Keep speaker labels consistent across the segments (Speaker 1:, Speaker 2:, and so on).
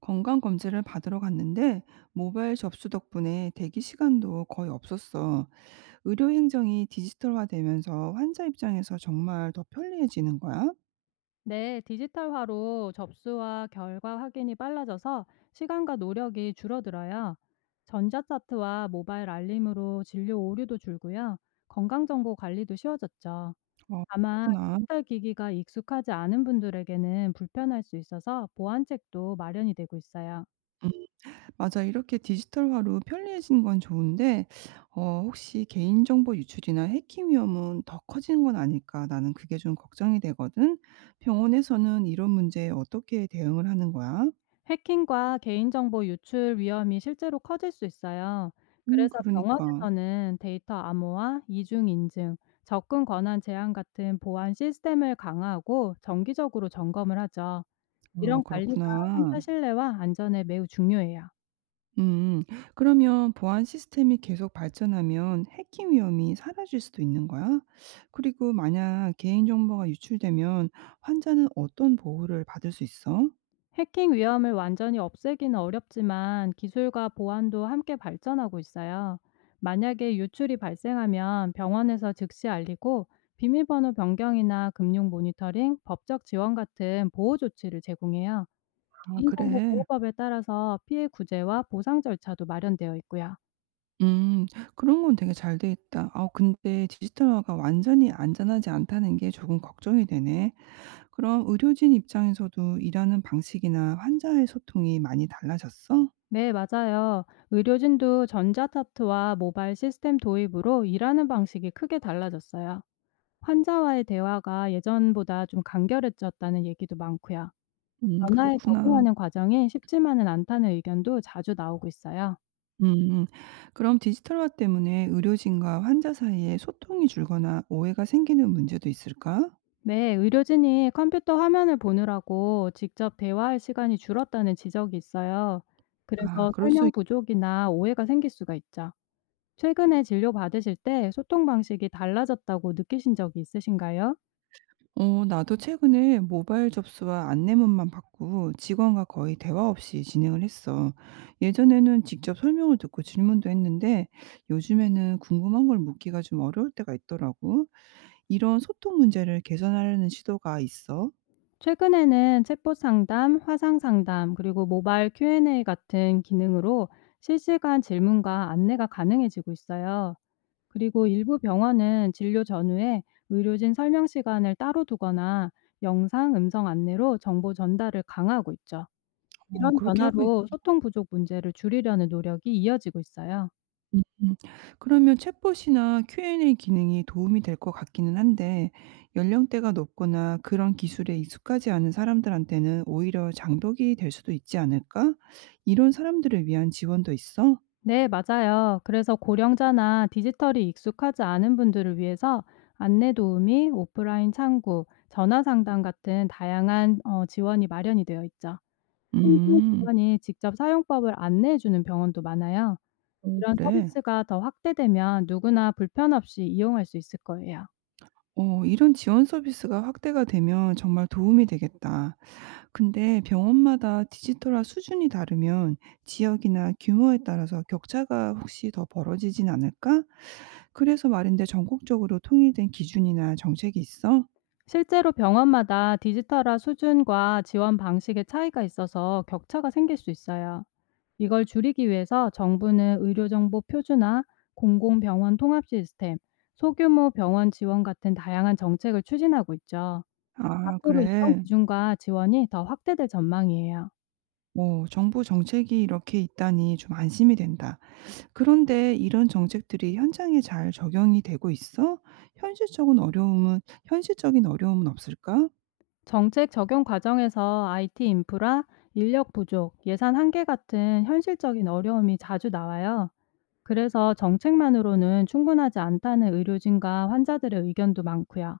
Speaker 1: 건강검진을 받으러 갔는데 모바일 접수 덕분에 대기 시간도 거의 없었어. 의료 행정이 디지털화되면서 환자 입장에서 정말 더 편리해지는 거야?
Speaker 2: 네, 디지털화로 접수와 결과 확인이 빨라져서 시간과 노력이 줄어들어요. 전자차트와 모바일 알림으로 진료 오류도 줄고요. 건강정보 관리도 쉬워졌죠.
Speaker 1: 어,
Speaker 2: 다만
Speaker 1: 그렇구나.
Speaker 2: 디지털 기기가 익숙하지 않은 분들에게는 불편할 수 있어서 보안책도 마련이 되고 있어요.
Speaker 1: 음, 맞아. 이렇게 디지털화로 편리해진 건 좋은데, 혹시 개인정보 유출이나 해킹 위험은 더 커진 건 아닐까? 나는 그게 좀 걱정이 되거든. 병원에서는 이런 문제에 어떻게 대응을 하는 거야?
Speaker 2: 해킹과 개인정보 유출 위험이 실제로 커질 수 있어요. 그래서
Speaker 1: 그러니까.
Speaker 2: 병원에서는 데이터 암호화, 이중인증, 접근 권한 제한 같은 보안 시스템을 강화하고 정기적으로 점검을 하죠.
Speaker 1: 와,
Speaker 2: 이런 관리가 환자
Speaker 1: 그렇구나.
Speaker 2: 신뢰와 안전에 매우 중요해요.
Speaker 1: 음. 그러면 보안 시스템이 계속 발전하면 해킹 위험이 사라질 수도 있는 거야? 그리고 만약 개인정보가 유출되면 환자는 어떤 보호를 받을 수 있어?
Speaker 2: 해킹 위험을 완전히 없애기는 어렵지만 기술과 보안도 함께 발전하고 있어요. 만약에 유출이 발생하면 병원에서 즉시 알리고 비밀번호 변경이나 금융 모니터링, 법적 지원 같은 보호 조치를 제공해요.
Speaker 1: 아,
Speaker 2: 개인정보
Speaker 1: 그래.
Speaker 2: 보호법에 따라서 피해 구제와 보상 절차도 마련되어 있고요.
Speaker 1: 음, 그런 건 되게 잘 돼 있다. 아, 근데 디지털화가 완전히 안전하지 않다는 게 조금 걱정이 되네. 그럼 의료진 입장에서도 일하는 방식이나 환자의 소통이 많이 달라졌어?
Speaker 2: 네, 맞아요. 의료진도 전자타투와 모바일 시스템 도입으로 일하는 방식이 크게 달라졌어요. 환자와의 대화가 예전보다 좀 간결해졌다는 얘기도 많고요. 변화에
Speaker 1: 그렇구나.
Speaker 2: 적응하는 과정이 쉽지만은 않다는 의견도 자주 나오고 있어요.
Speaker 1: 음. 음. 그럼 디지털화 때문에 의료진과 환자 사이에 소통이 줄거나 오해가 생기는 문제도 있을까?
Speaker 2: 네, 의료진이 컴퓨터 화면을 보느라고 직접 대화할 시간이 줄었다는 지적이 있어요.
Speaker 1: 아,
Speaker 2: 그래서
Speaker 1: 그럴 수 있...
Speaker 2: 설명 부족이나 오해가 생길 수가 있죠. 최근에 진료 받으실 때 소통 방식이 달라졌다고 느끼신 적이 있으신가요?
Speaker 1: 나도 최근에 모바일 접수와 안내문만 받고 직원과 거의 대화 없이 진행을 했어. 예전에는 직접 설명을 듣고 질문도 했는데 요즘에는 궁금한 걸 묻기가 좀 어려울 때가 있더라고. 이런 소통 문제를 개선하려는 시도가 있어.
Speaker 2: 최근에는 챗봇 상담, 화상 상담, 그리고 모바일 Q&A 같은 기능으로 실시간 질문과 안내가 가능해지고 있어요. 그리고 일부 병원은 진료 전후에 의료진 설명 시간을 따로 두거나 영상, 음성 안내로 정보 전달을 강화하고 있죠. 이런
Speaker 1: 그렇게 하고 있.
Speaker 2: 변화로 소통 부족 문제를 줄이려는 노력이 이어지고 있어요.
Speaker 1: 음. 그러면 챗봇이나 Q&A 기능이 도움이 될 것 같기는 한데 연령대가 높거나 그런 기술에 익숙하지 않은 사람들한테는 오히려 장벽이 될 수도 있지 않을까? 이런 사람들을 위한 지원도 있어?
Speaker 2: 네, 맞아요. 그래서 고령자나 디지털이 익숙하지 않은 분들을 위해서 안내 도우미, 오프라인 창구, 전화 상담 같은 다양한 지원이 마련이 되어 있죠. 현장
Speaker 1: 음.
Speaker 2: 직원이 직접 사용법을 안내해 주는 병원도 많아요.
Speaker 1: 음.
Speaker 2: 이런
Speaker 1: 그래.
Speaker 2: 서비스가 더 확대되면 누구나 불편 없이 이용할 수 있을 거예요.
Speaker 1: 어, 이런 지원 서비스가 확대가 되면 정말 도움이 되겠다. 근데 병원마다 디지털화 수준이 다르면 지역이나 규모에 따라서 격차가 혹시 더 벌어지진 않을까? 그래서 말인데 전국적으로 통일된 기준이나 정책이 있어?
Speaker 2: 실제로 병원마다 디지털화 수준과 지원 방식의 차이가 있어서 격차가 생길 수 있어요. 이걸 줄이기 위해서 정부는 의료정보 표준화, 공공병원 통합 시스템, 소규모 병원 지원 같은 다양한 정책을 추진하고 있죠.
Speaker 1: 아,
Speaker 2: 앞으로 이런
Speaker 1: 그래.
Speaker 2: 기준과 지원이 더 확대될 전망이에요.
Speaker 1: 뭐 정부 정책이 이렇게 있다니 좀 안심이 된다. 그런데 이런 정책들이 현장에 잘 적용이 되고 있어? 현실적인 어려움은 현실적인 어려움은 없을까?
Speaker 2: 정책 적용 과정에서 IT 인프라, 인력 부족, 예산 한계 같은 현실적인 어려움이 자주 나와요. 그래서 정책만으로는 충분하지 않다는 의료진과 환자들의 의견도 많고요.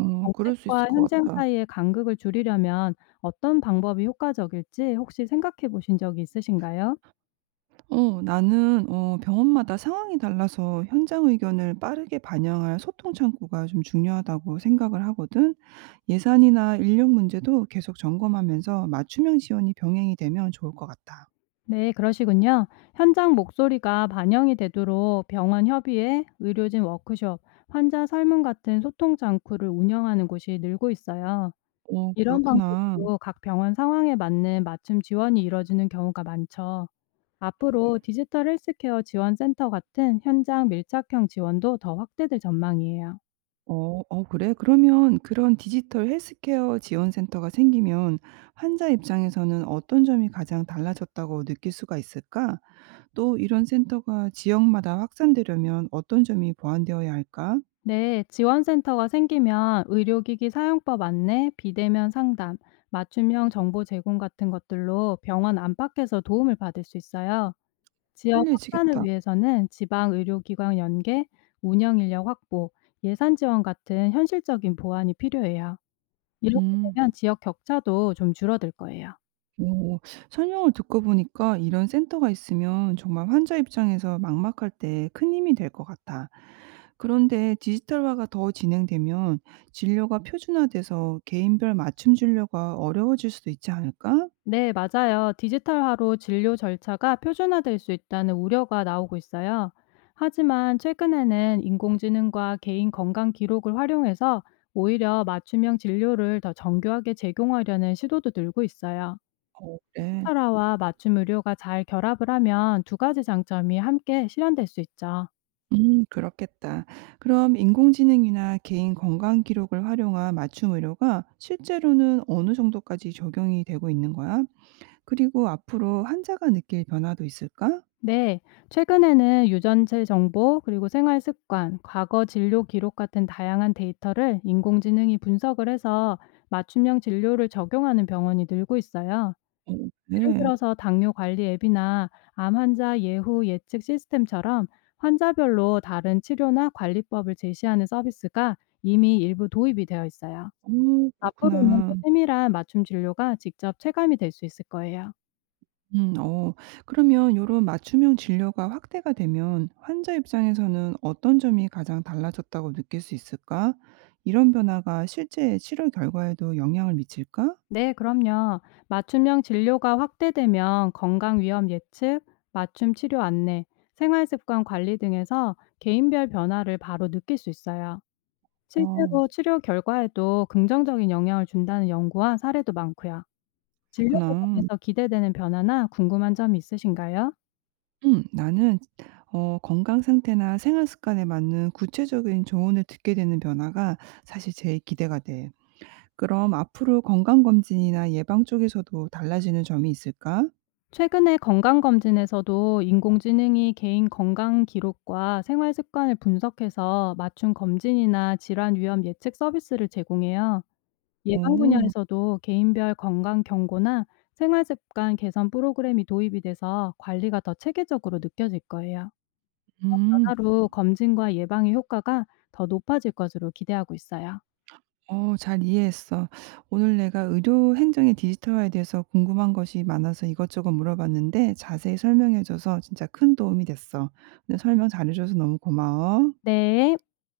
Speaker 1: 어, 그럴 수 있을
Speaker 2: 정책과
Speaker 1: 것
Speaker 2: 현장
Speaker 1: 같아.
Speaker 2: 사이의 간극을 줄이려면 어떤 방법이 효과적일지 혹시 생각해 보신 적이 있으신가요?
Speaker 1: 어, 나는 병원마다 상황이 달라서 현장 의견을 빠르게 반영할 소통 창구가 좀 중요하다고 생각을 하거든. 예산이나 인력 문제도 계속 점검하면서 맞춤형 지원이 병행이 되면 좋을 것 같다.
Speaker 2: 네, 그러시군요. 현장 목소리가 반영이 되도록 병원 협의회, 의료진 워크숍, 환자 설문 같은 소통 장구를 운영하는 곳이 늘고 있어요.
Speaker 1: 어,
Speaker 2: 이런
Speaker 1: 그렇구나.
Speaker 2: 방식으로 각 병원 상황에 맞는 맞춤 지원이 이뤄지는 경우가 많죠. 앞으로 디지털 헬스케어 지원센터 같은 현장 밀착형 지원도 더 확대될 전망이에요.
Speaker 1: 어, 그래? 그러면 그런 디지털 헬스케어 지원 센터가 생기면 환자 입장에서는 어떤 점이 가장 달라졌다고 느낄 수가 있을까? 또 이런 센터가 지역마다 확산되려면 어떤 점이 보완되어야 할까?
Speaker 2: 네, 지원센터가 생기면 의료기기 사용법 안내, 비대면 상담, 맞춤형 정보 제공 같은 것들로 병원 안팎에서 도움을 받을 수 있어요. 지역 확산을
Speaker 1: 편리해지겠다.
Speaker 2: 위해서는 지방 의료기관 연계, 운영 인력 확보, 예산 지원 같은 현실적인 보완이 필요해요. 이렇게
Speaker 1: 음.
Speaker 2: 되면 지역 격차도 좀 줄어들 거예요.
Speaker 1: 오. 설명을 듣고 보니까 이런 센터가 있으면 정말 환자 입장에서 막막할 때 큰 힘이 될 것 같아. 그런데 디지털화가 더 진행되면 진료가 표준화돼서 개인별 맞춤 진료가 어려워질 수도 있지 않을까?
Speaker 2: 네, 맞아요. 디지털화로 진료 절차가 표준화될 수 있다는 우려가 나오고 있어요. 하지만 최근에는 인공지능과 개인 건강 기록을 활용해서 오히려 맞춤형 진료를 더 정교하게 제공하려는 시도도 늘고 있어요.
Speaker 1: 그
Speaker 2: 디지털화와 맞춤 의료가 잘 결합을 하면 두 가지 장점이 함께 실현될 수 있죠.
Speaker 1: 그렇겠다. 그럼 인공지능이나 개인 건강 기록을 활용한 맞춤 의료가 실제로는 어느 정도까지 적용이 되고 있는 거야? 그리고 앞으로 환자가 느낄 변화도 있을까?
Speaker 2: 네, 최근에는 유전체 정보, 그리고 생활 습관, 과거 진료 기록 같은 다양한 데이터를 인공지능이 분석을 해서 맞춤형 진료를 적용하는 병원이 늘고 있어요.
Speaker 1: 어,
Speaker 2: 예를
Speaker 1: 네.
Speaker 2: 들어서 당뇨 관리 앱이나 암 환자 예후 예측 시스템처럼 환자별로 다른 치료나 관리법을 제시하는 서비스가 이미 일부 도입이 되어 있어요.
Speaker 1: 음,
Speaker 2: 앞으로는 더
Speaker 1: 그렇구나.
Speaker 2: 세밀한 맞춤 진료가 직접 체감이 될 수 있을 거예요.
Speaker 1: 음 어 그러면 이런 맞춤형 진료가 확대가 되면 환자 입장에서는 어떤 점이 가장 달라졌다고 느낄 수 있을까? 이런 변화가 실제 치료 결과에도 영향을 미칠까?
Speaker 2: 네, 그럼요. 맞춤형 진료가 확대되면 건강 위험 예측, 맞춤 치료 안내, 생활 습관 관리 등에서 개인별 변화를 바로 느낄 수 있어요.
Speaker 1: 어,
Speaker 2: 실제로 치료 결과에도 긍정적인 영향을 준다는 연구와 사례도 많고요. 진료
Speaker 1: 그렇구나.
Speaker 2: 과정에서 기대되는 변화나 궁금한 점이 있으신가요?
Speaker 1: 음, 나는 건강 상태나 생활 습관에 맞는 구체적인 조언을 듣게 되는 변화가 사실 제일 기대가 돼. 그럼 앞으로 건강 검진이나 예방 쪽에서도 달라지는 점이 있을까?
Speaker 2: 최근에 건강검진에서도 인공지능이 개인 건강 기록과 생활 습관을 분석해서 맞춤 검진이나 질환 위험 예측 서비스를 제공해요. 예방
Speaker 1: 오,
Speaker 2: 분야에서도 개인별 건강 경고나 생활 습관 개선 프로그램이 도입이 돼서 관리가 더 체계적으로 느껴질 거예요.
Speaker 1: 음.
Speaker 2: 변화로 검진과 예방의 효과가 더 높아질 것으로 기대하고 있어요.
Speaker 1: 어, 잘 이해했어. 오늘 내가 의료 행정의 디지털화에 대해서 궁금한 것이 많아서 이것저것 물어봤는데 자세히 설명해 줘서 진짜 큰 도움이 됐어. 오늘 설명 잘해 줘서 너무 고마워.
Speaker 2: 네.